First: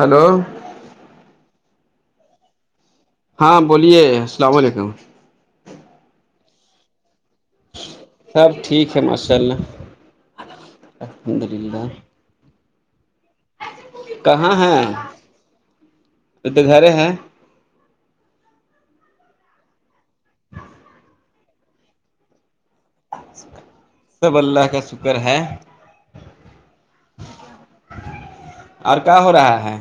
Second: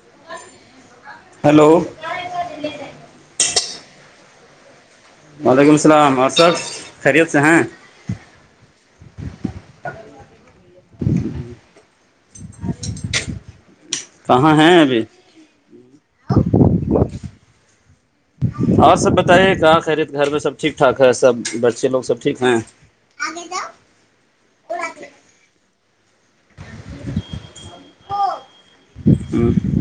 hello hello ار تھ [unintelligible] ہاں بولیے سلام علیکم وعلیکم السلام خیریت سے ہیں سب ٹھیک ہے ماشاء اللہ الحمد للہ کہاں ہے ہیں ابھی ا تو گھر ہے اور سب بتائیے کیا خیریت گھر میں سب ٹھیک ٹھاک ہے سب بچے لوگ سب ٹھیک ہیں سب اللہ کا شکر ہے اور کیا ہو رہا ہے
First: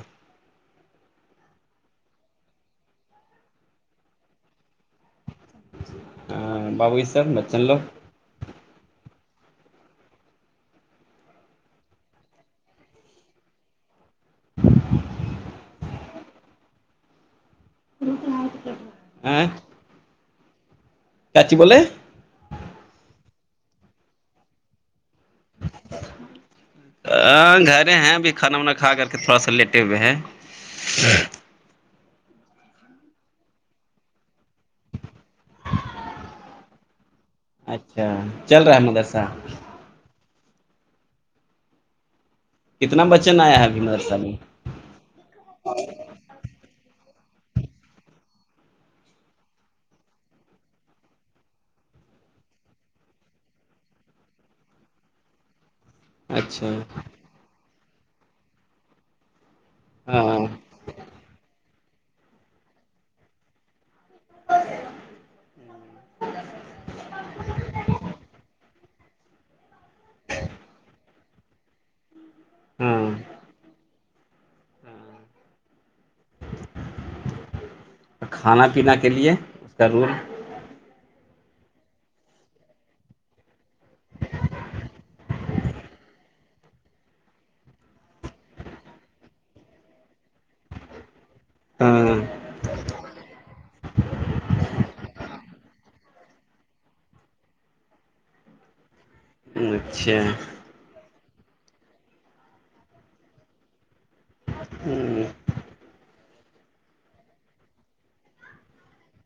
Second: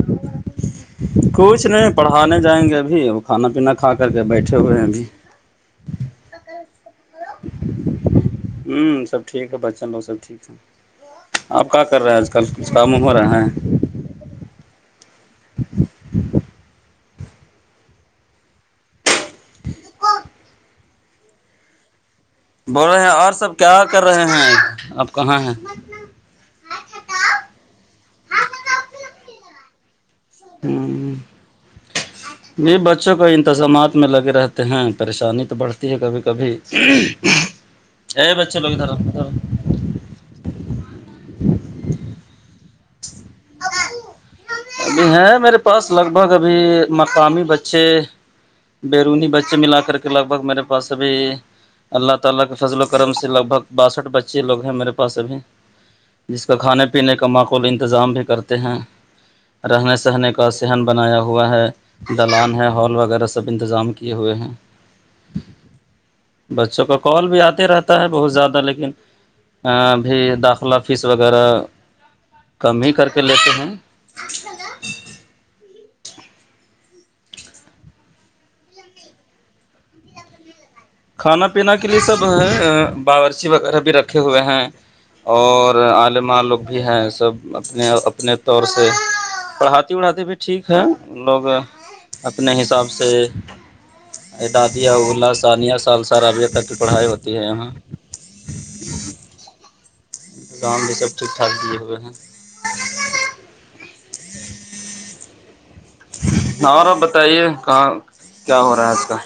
کچھ نہیں پڑھانے جائیں گے ابھی اور کھانا پینا کھا کر کے بیٹھے ہوئے ہیں بھی ہ بابو جاحب بچن لوگ ہوں سب ٹھیک ہے بچن لو سبٹھیک ہے آپ کیا کر رہے ہیں آج کل کچھ کام ہو رہا ہے ہ [inaudible] کاٹ بول بول رہے ہیں اور سب کیا کر رہے ہیں اب کہاں ہیں ہ گھر ہیں ابھی کھانا وانا کھا کر کے تھوڑا سا لیٹے ہوئے ہیں ہ یہ بچوں کا انتظامات میں لگ رہتا ہیں پریشانی تو بڑھتی ہے کبھی کبھی اچھا اے بچے چل لوگ رہا ہے ادھر ادھر مدرسہ کتنا بچن آیا ہے ابھی نرس میں ابھی ہے میرے پاس لگ بھگ ابھی مقامی بچے بیرونی بچے ملا کر کے لگ بھگ میرے پاس ابھی [unintelligible] جس کا اچھا کھانے پینے کا معقول انتظام بھی کرتے ہیں رہنے ہاں سہنے کا صہن بنایا ہوا ہے دلان ہے ہال وغیرہ سب انتظام کیے ہوئے ہیں بچوں کا کال بھی آتے رہتا ہے بہت زیادہ لیکن ب داخلہ فیس وغیرہ کم ہی ہاں کر کے لیتے ہیں کھانا پینا کے لیے اس کا رول کھانا پینا کے لیے سب باورچی وغیرہ بھی رکھے ہوئے ہیں اور عالماں لوگ بھی ہیں سب اپنے اپنے طور سے پڑھاتی وڑھاتی بھی ٹھیک ہے لوگ ہاں اپنے حساب سے ادادیہلہ ثانیہ سال سار ابھی تک کی پڑھائی ہوتی ہے یہاں اچھا کام بھی سب ٹھیک ھاک بھی ہوئے ہیں ہوں [inaudible] ہ آپ بتائیے کہاں کیا ہو رہا ہے آج کا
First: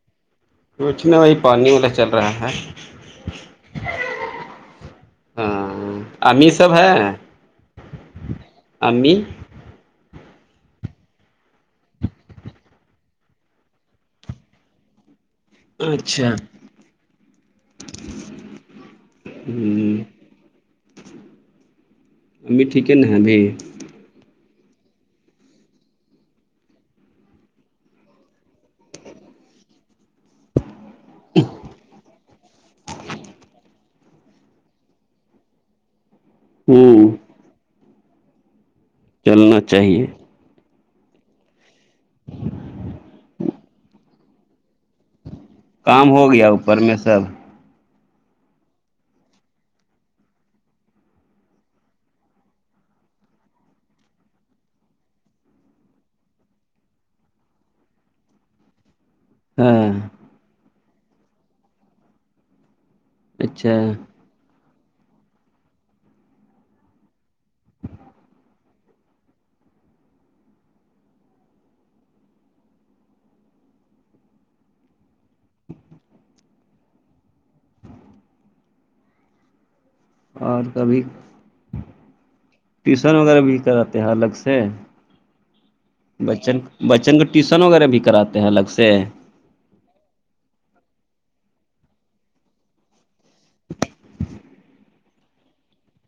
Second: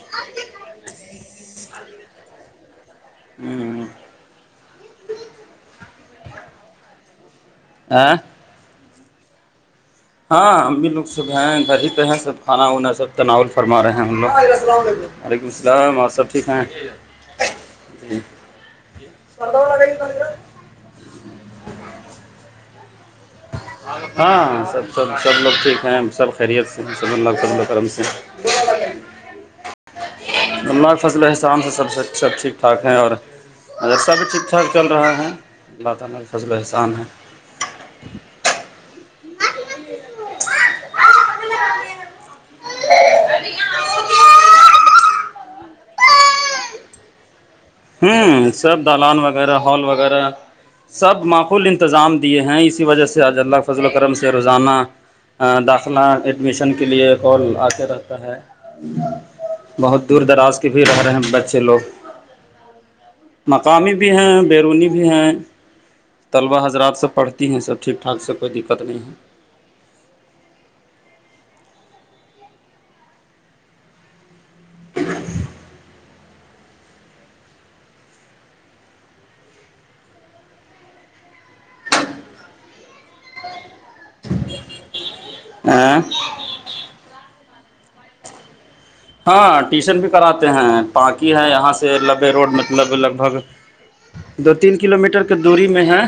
کچ میں وہی پانی واللا چل رہا ہے ہوں ہاں امی سب ہے آ [unintelligible] [inaudible] امی ہاں ا بھی لوگ سب ہیں گھر ہی پہ ہیں سب کھانا وانا سب تناول فرما رہے ہیں ہم لوگ وعلیکم السلام آپ سب اچھا ٹھیک ہیں ج سرداو ہوں والاگندا امی ٹھیک ہے نبھ ہاں سب سب سب لوگ ٹھیک ہیں سب خیریت سے ہیں سب س کرم سے بول ب [unintelligible] [inaudible] ہمملہ کی فصلیں احسان سے سب سے سب ٹھیک ٹھاک ہیں اور ا سب ٹھیک ٹھاک چل رہا ہے اللہ تعالص احسان ہے ہوں چلنا چاہیے [inaudible] کام ہو گیا اوپر میں سب ہوں سب دالان وغیرہ ہال وغیرہ [unintelligible] سب معقول انتظام دیے ہیں اسی وجہ سے حج اللہ فضل الکم سے روزانہ [unintelligible] داخلہ ایڈمیشن کے لیے کال آتے رہتا ہے ہاں بہت دور دراز کے بھی رہ رہے ہیں بچے لوگ اچھا مقامی بھی ہیں بیرونی بھی ہیں طلبہ حضرات سے پڑھتی ہیں سب ٹھیک ٹھاک سے کوئی دقت نہیں ہے [inaudible] اور کبھی ٹیوشن وغیرہ بھی کراتے ہیں الگ سے ہاں بچن بچن کو ٹیوشن وغیرہ بھی کراتے ہیں الگ سے ہاں ٹیوشن بھی کراتے ہیں پااکی ہے یہاں سے لبے روڈ مطلب لگ بھگ دو تین کلو میٹر کے دوری میں ہے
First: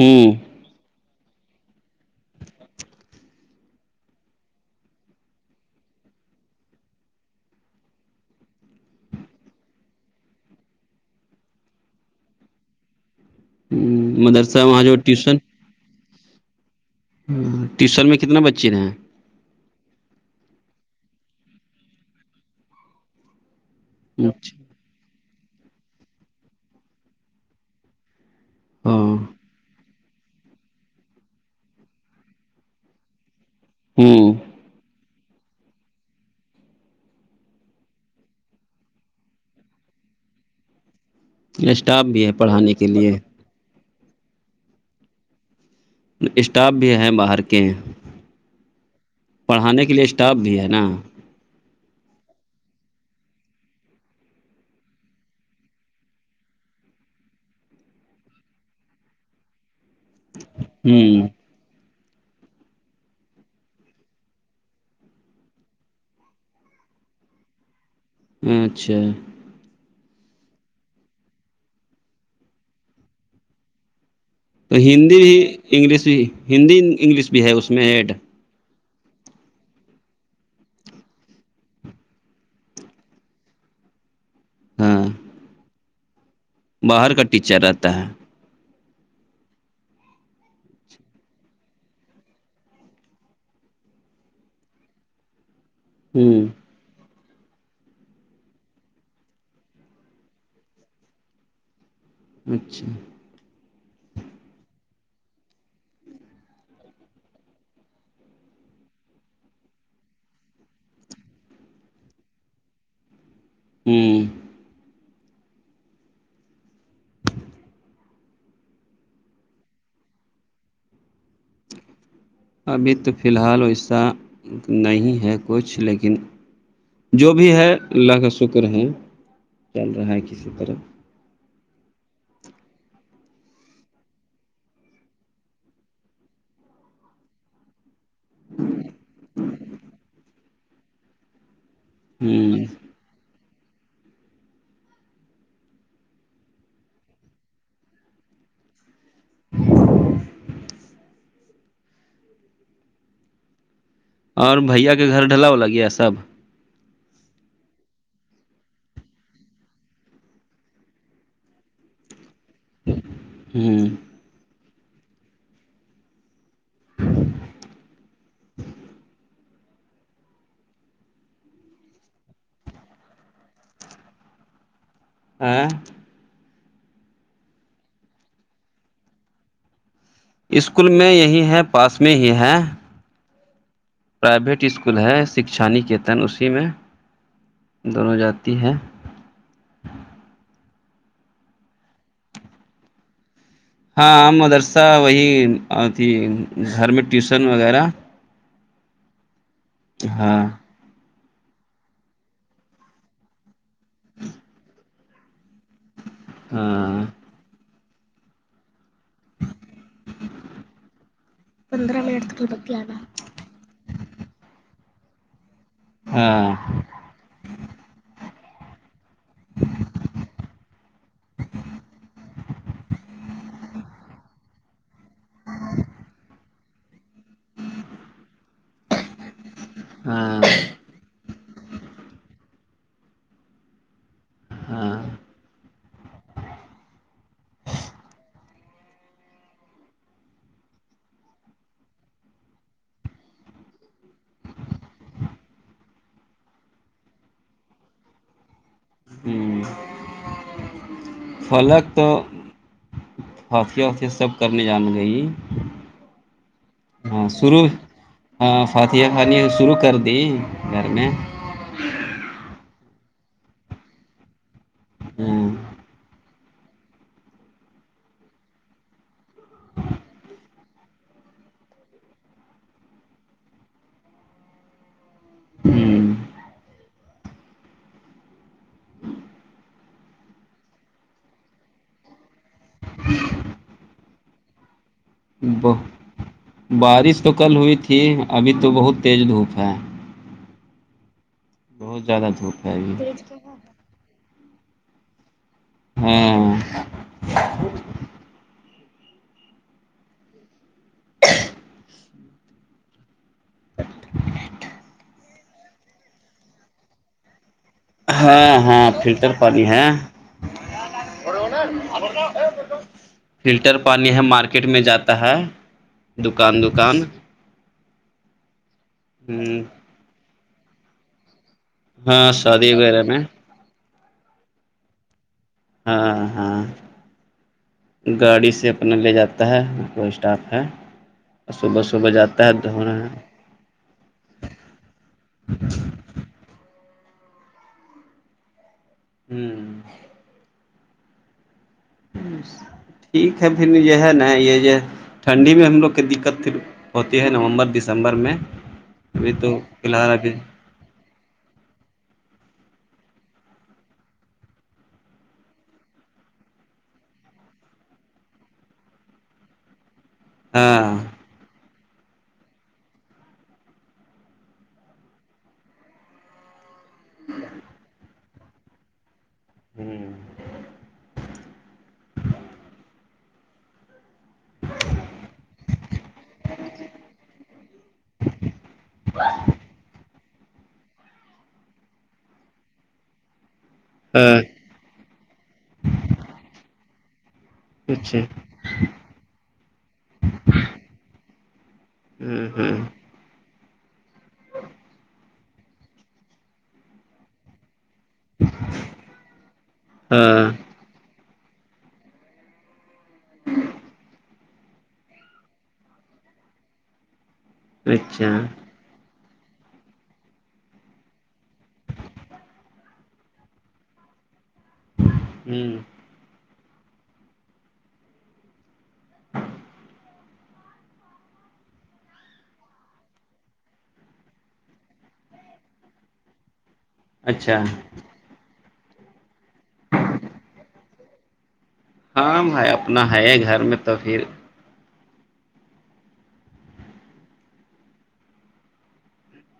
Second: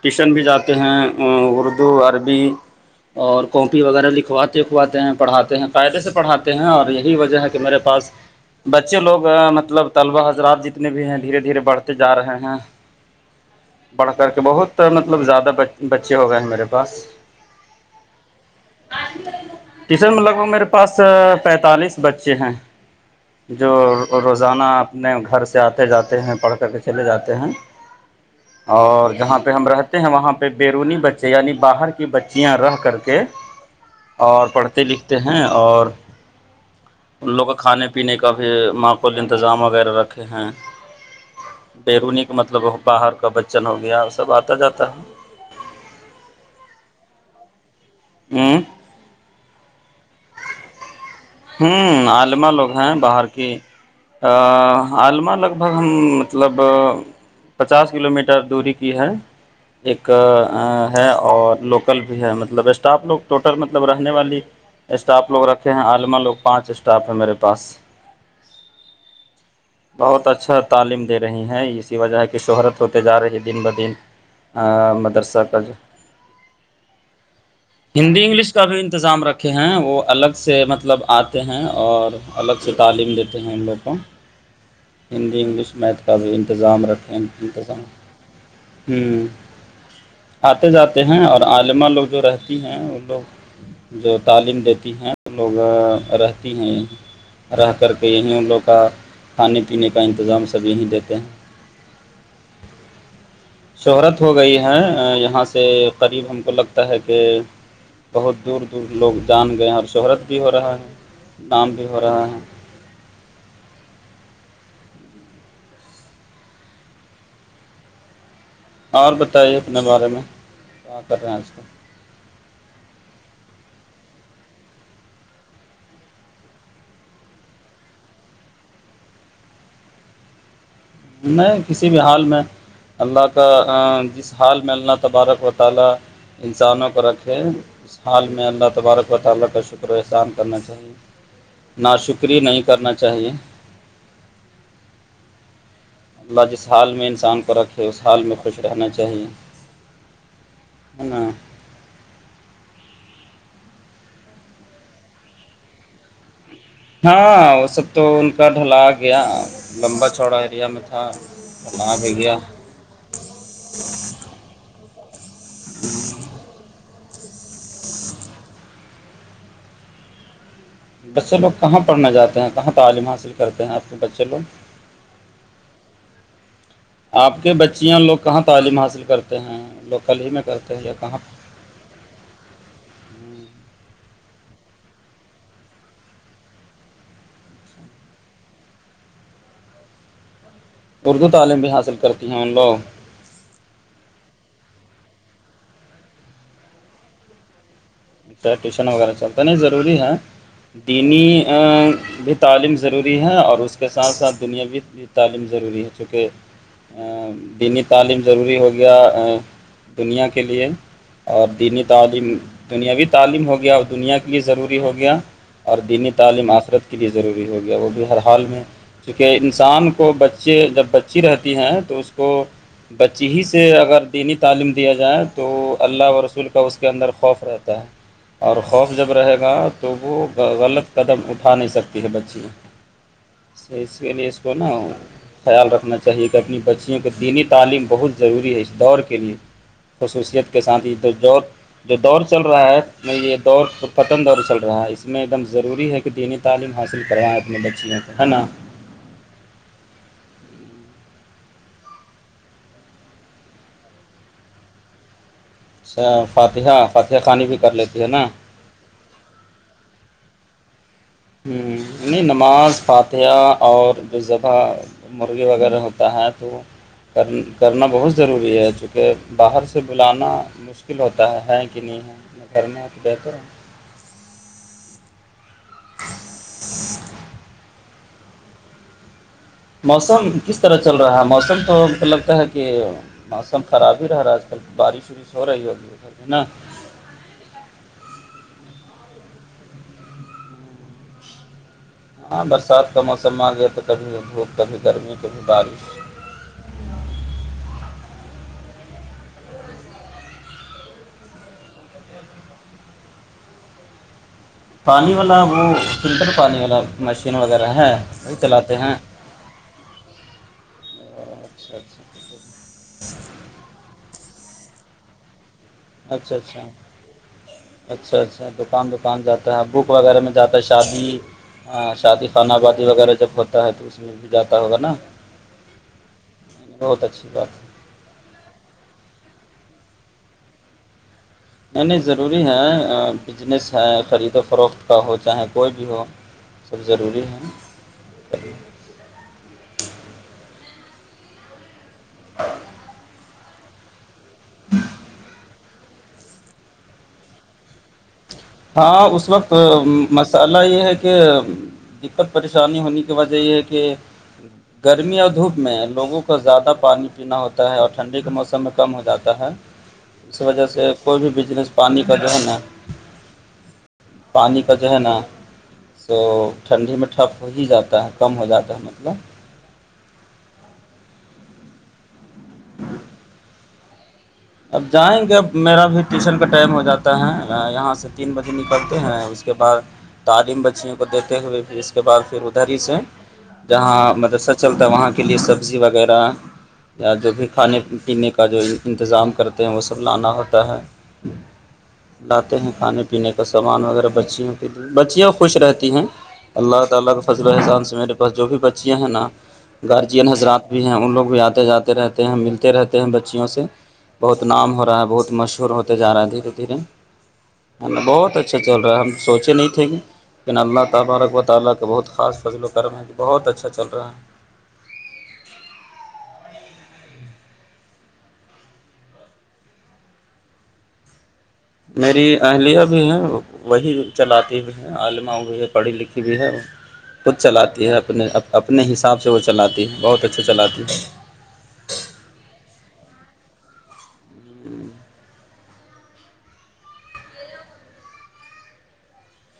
ٹیوشن بھی جاتے ہیں اردو عربی اور کاپی وغیرہ لکھواتے لکھواتے ہیں پڑھاتے ہیں قاعدے سے پڑھاتے ہیں اور یہی وجہ ہے کہ میرے پاس بچے لوگ مطلب طلبہ حضرات جتنے بھی ہیں دھیرے دھیرے بڑھتے جا رہے ہیں ج [unintelligible] بڑھ کر کے بہت مطلب زیادہ بچے ہو گئے ہیں میرے پاس ٹیوشن میں کتنا بچے رہ ٹیشن میں لگ بھگ میرے پاس پینتالیس بچے ہیں جو اچھا روزانہ اپنے گھر سے آتے جاتے ہیں پڑھ کر کے چلے جاتے ہیں ہاں اور جہاں پہ ہم رہتے ہیں وہاں پہ بیرونی بچے یعنی باہر کی بچیاں رہ کر کے ہوں اور پڑھتے لکھتے ہیں اور ان لوگوں کھانے پینے کا بھی معقول انتظام وغیرہ رکھے ہیں اسٹاف بیرونی بھی ہے کا مطلب پڑھانے کے باہر لیے کا بچن ہو گیا سب آتا جاتا ہے اسٹاف بھی ہیں باہر کے میںی [unintelligible] پڑھانے کے لیے اسٹاف بھی ہے نا ہوں عالما لوگ ہیں باہر کی علم لگ بھگ ہم مطلب پچاس کلو میٹر دوری کی ہے ایک ہے ہوں اور لوک بھی ہے مطلب اسٹاف لوگ ٹوٹل مطلب رہنے والی اسٹاف لوگ رکھے ہیں آلو ہمار لوگ پانچ اسٹاف ہیں میرے پاس اچھا بہت اچھا تعلیم دے رہی ہیں اسی وجہ کہ شہرت ہوتے جا رہی ہے دن بہ دن تو ہندی بھی مدرسہ کا جو انگلش بھی ہندی انگلش بھی ہے اس میں ایڈ ہندی انگلش کا بھی انتظام رکھے ہیں وہ الگ سے مطلب مطلب آتے ہیں اور الگ سے تعلیم دیتے ہیں ان لوگوں ہاں ہندی انگلش میتھ کا بھی انتظام باہر رکھیں کا کی ٹیچر ط رہتا ہے ہوں [unintelligible] آتے جاتے ہیں اور عاللما لوگ جو رہتی ہیں وہ لوگ جو تعلیم دیتی ہیں لوگ ہوں رہتی ہیں رہ کر کے یہیں ان لوگ کا کھانے پینے کا انتظام سب یہیں دیتے ہیں اچھا [unintelligible] شہرت ہو گئی ہے یہاں سے قریب ہم کو لگتا ہے کہ بہت دور دور لوگ جان گئے ہیں اور شہرت بھی ہو رہا ہے نام بھی ہو رہا ہے ہوں [unintelligible] اور بتائیے اپنے بارے میں کیا کر رہے ہیں آج کل ابھی تو فی الحال ویسا نہیں ہے کچھ لیکن جو بھی ہے اللہ کا شکر ہے چل رہا ہے کسی طرح نہیں کسی بھی حال میں اللہ کا جس حال میں اللہ تبارک و تعالی انسانوں کو رکھے حال میں اللہ تبارک و تعالی کا شکر احسان کرنا چاہیے نہا شکری نہیں ہوں کرنا چاہ چاہیے اللہ جس حال میں انسان کو رکھے اس حال میں خوش رہنا چاہیے [inaudible] اور بھیا کے گھر ڈھلا ہو ل گیا سب ہاں وہ سب تو ان کا ڈھلا گیا لمبا چوڑا ایریا میں تھا ہ ب گیا ہوں بچے لوگ کہاں پڑھنے جاتے ہیں کہاں تعلیم حاصل کرتے ہیں اپنے بچے لوگ [inaudible] آپ کے بچیاں لوگ کہاں تعلیم حاصل کرتے ہیں لوگ اسکول میں یہی ہے پاس میں ہی ہیں پرائیویٹ اسکول ہے شکھا نکیتن اسی میں دونوں جاتی ہیں اردو تعلیم بھی حاصل کرتی ہیں ان لوگ ہاں مدرسہ وہی آ تھی گھر میں ٹیوسن وغیرہ اچا ٹیوشن وغیرہ چلتا نہیں ضروری ہے ہاں دینی بھی تعلیم ضروری ہے اور اس کے ساتھ ساتھ دنیاوی تعلیم ضروری ہے چونکہ ہاں بینی تعلیم ضروری ہو گیا دنیا کے لیے اور دینی تعلیم دنیاوی تم ہو گیا اور دنیا کے لیے ضروری ہو گیا اور دینی تعلیم ہاں آخرت کے کے لیے ضروری ہو گیا وہ بھی ہر حال میں چونکہ انسان کو بچے جب بچی رہتی ہیں تو اس کو بچی ہی سے اگر دینی تعلیم دیا جائے تو اللہ و رسول کا اس کے اندر خوف رہتا ہے اور خوف جب رہے گا تو وہ ہاں غلط قدم اٹھا نہیں سکتی ہے بچی تو اس کے لیے اس کو نا ہاں خیال رکھنا چاہیے کہ اپنی بچیوں کو دینی تعلیم بہت ضروری ہے اس دوڑ کے لیے خصوصیت کے ساتھ ہی تو دور جو دور چل رہا ہے میں یہ دور تو ختم دور چل رہا ہے اس میں ایک دم ضروری ہے کہ دینی تعلیم حاصل کرائیں اپنے بچیاں ہے نا ہوں فلک تو پسیا وتیا سب کرنے جان گی اچھا فاتحہ فاتحہ خانی بھی کر لیتی ہے نا پاتیاں کھانانی شروع کر دی گھر میں یعنی نماز فاتحہ اور جوذبح ہاں مرغی وغیرہ ہوتا ہے تو کر کرنا بہت ضروری ہے چونکہ باہر سے بلانا مشکل ہوتا ہے ہے کہ نہیں [inaudible] موسم کس طرح چل رہا ہے موسم تو مطلب لگتا ہے کہ موسم خراب ہی رہا آج کل بارش وورش ہو رہی ہے ب ادھر میں نا بارش تو کل ہوئی تھی ابھی تو بہت تیز دھوپ ہے بہت زیادہ ہاں دھوپ ہے برسات کا موسم میں آ ابھی گیا تو کبھی دھوپ کبھی گرمی کبھی بارش ہاں [inaudible] پانی والا وہ فلٹر پانی والا مشین وغیرہ ہے وہی ہاں چلاتے ہاں ہیں فلٹر پانی ہے اچھا اچھا فلٹر پانی ہے مارکیٹ میں جاتا ہے اچھا اچھا دکان دکان اچھا اچھا دکان دکان پے کون ہ جاتا ہے آپکو وغیرہ میں جاتا ہے شادی ہاں شادی خانہبادی وغیرہ جب ہوتا ہے تو اس میں بھی جاتا ہوگا نا ہاں ہاں بہت اچھی بات ہے گاڑی سے اپنا لے جاتا ہے کوئی اسٹاف ہے صبح نہیں نہیں صبح ضروری جاتا ہے دھونا ہے بجنس ہے خرید و فروخت کا ہو چاہے کوئی بھی ہو سب ضروری ہیں ہاں ٹھیک ہے پھر یہ ہے نا یہ جو ٹھنڈی میں ہم لوگ دقت پھر ہوتی ہے نومبر دسمبر میں ہاں اس ابھی وقت تو فی الحال ابھی مسالہ یہ ہے کہ کہ دقت پریشانی ہونے کی وجہ یہ ہے کہ گرمی اور دھوپ میں لوگوں کو زیادہ پانی پینا ہوتا ہے اور ٹھنڈی کے موسم میں کم ہو جاتا ہے [inaudible] اس وجہ سے ہاں کوئی بھی بجنس پانی کا جو ہے نا پانی کا جو ہے نا سو ٹھنڈی میں ٹھپ ہو ہی جاتا ہے کم ہو جاتا ہے مطلب [inaudible] اب جائیں گے اب میرا بھی ٹیوشن کا ٹائم ہو جاتا ہے یہاں سے تین بجے نکلتے ہیں اس کے بعد تعلیم بچیوں کو دیتے ہوئے پھر اس کے بعد پھر ادھر ہی سے جہاں ہاں مدرسہ چلتا ہے وہاں کے لئے سبزی وغیرہ یا جو بھی کھانے اچھا پینے کا جو انتظام کرتے ہیں وہ سب لانا ہوتا ہے ہاں لاتے ہیں ہاں کھانے پینے کا سامان وغیرہ بچیوں کے بچیاں خوش رہتی ہیں اللہ تعالی کا فضل احسان ہے جو بھی بچیاں ہیں نا گارجین ہاں حضرات بھی ہیں ان لوگ بھی آتے جاتے رہتے ہیں ملتے رہتے ہیں بچیوں سے بہت نام ہو رہا ہے بہت مشہور ہوتے جا رہا ہے دھیرے دھیرے بہت اچھا اچھے چل رہا ہے ہم سوچے نہیں تھے کہ لیکن اللہ تعالی و برا تعالی کا بہت خاص فضل کر رہے ہیں بہت اچھا چل رہا ہے ہاں میری اہلیہ بھی ہے وہی چلاتی بھی عالمہ ہوئی ہے پڑھی لکھی بھی ہے خود اچھا چلاتی ہے اپنے اپنے حساب سے وہ چلاتی ہے بہت اچھا چلاتی ہے کام ہے اپنا ہے گھر میں تو پھر ہوں [unintelligible]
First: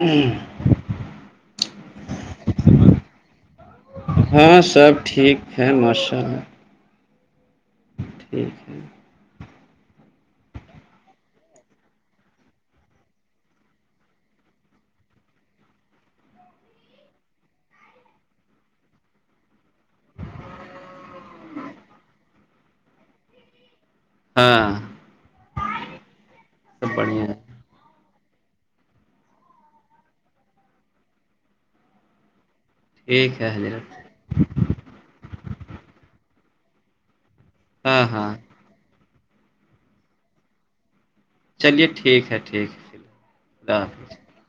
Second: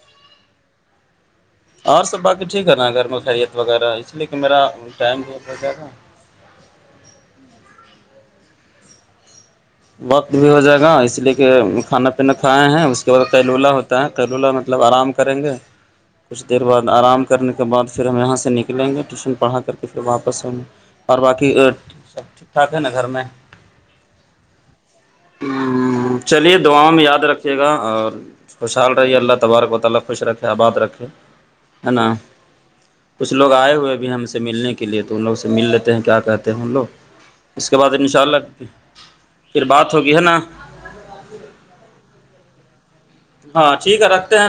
ہوں [unintelligible] اور سب باقی ٹھیک ہے نا گھر میں خیریت وغیرہ اس لیے کہ میرا ٹائم بھی ویرہ اچھ [unintelligible] ٹھیک ہے [unintelligible] وقت بھی ہو جائے گا اس لیے کہ کھانا پینا کھائے ہیں اس کے بعد کیلولا ہوتا ہے کیلولا مطلب آرام کریں گے کچھ دیر بعد آرام کرنے کے بعد پھر ہم یہاں سے نکلیں گے ٹیوشن پڑھا کر کے [unintelligible] تو پھر واپس ہوں اور باقی سب ٹھیک ٹھاک ہے نا گھر میں [unintelligible] ہاں [unintelligible] ہ چلیے دعاؤں سب میں یاد بڑھیا ہے رکھیے گا اور [unintelligible] [unintelligible] کچھ ٹھیک لوگ ہے آئے ہوئے حضرت بھی ہم سے ملنے کے لیے تو ان لوگ سے مل لیتے ہیں کیا کہتے ہیں ہم لوگ اس کے بعد ہاں ان شاء ہاں اللہ پھر بات ہوگی ہے نا چلیے ٹھیک ہے ٹھیک ہے ہاں اللہ ٹھیک حافظ ہے رکھتے ہیں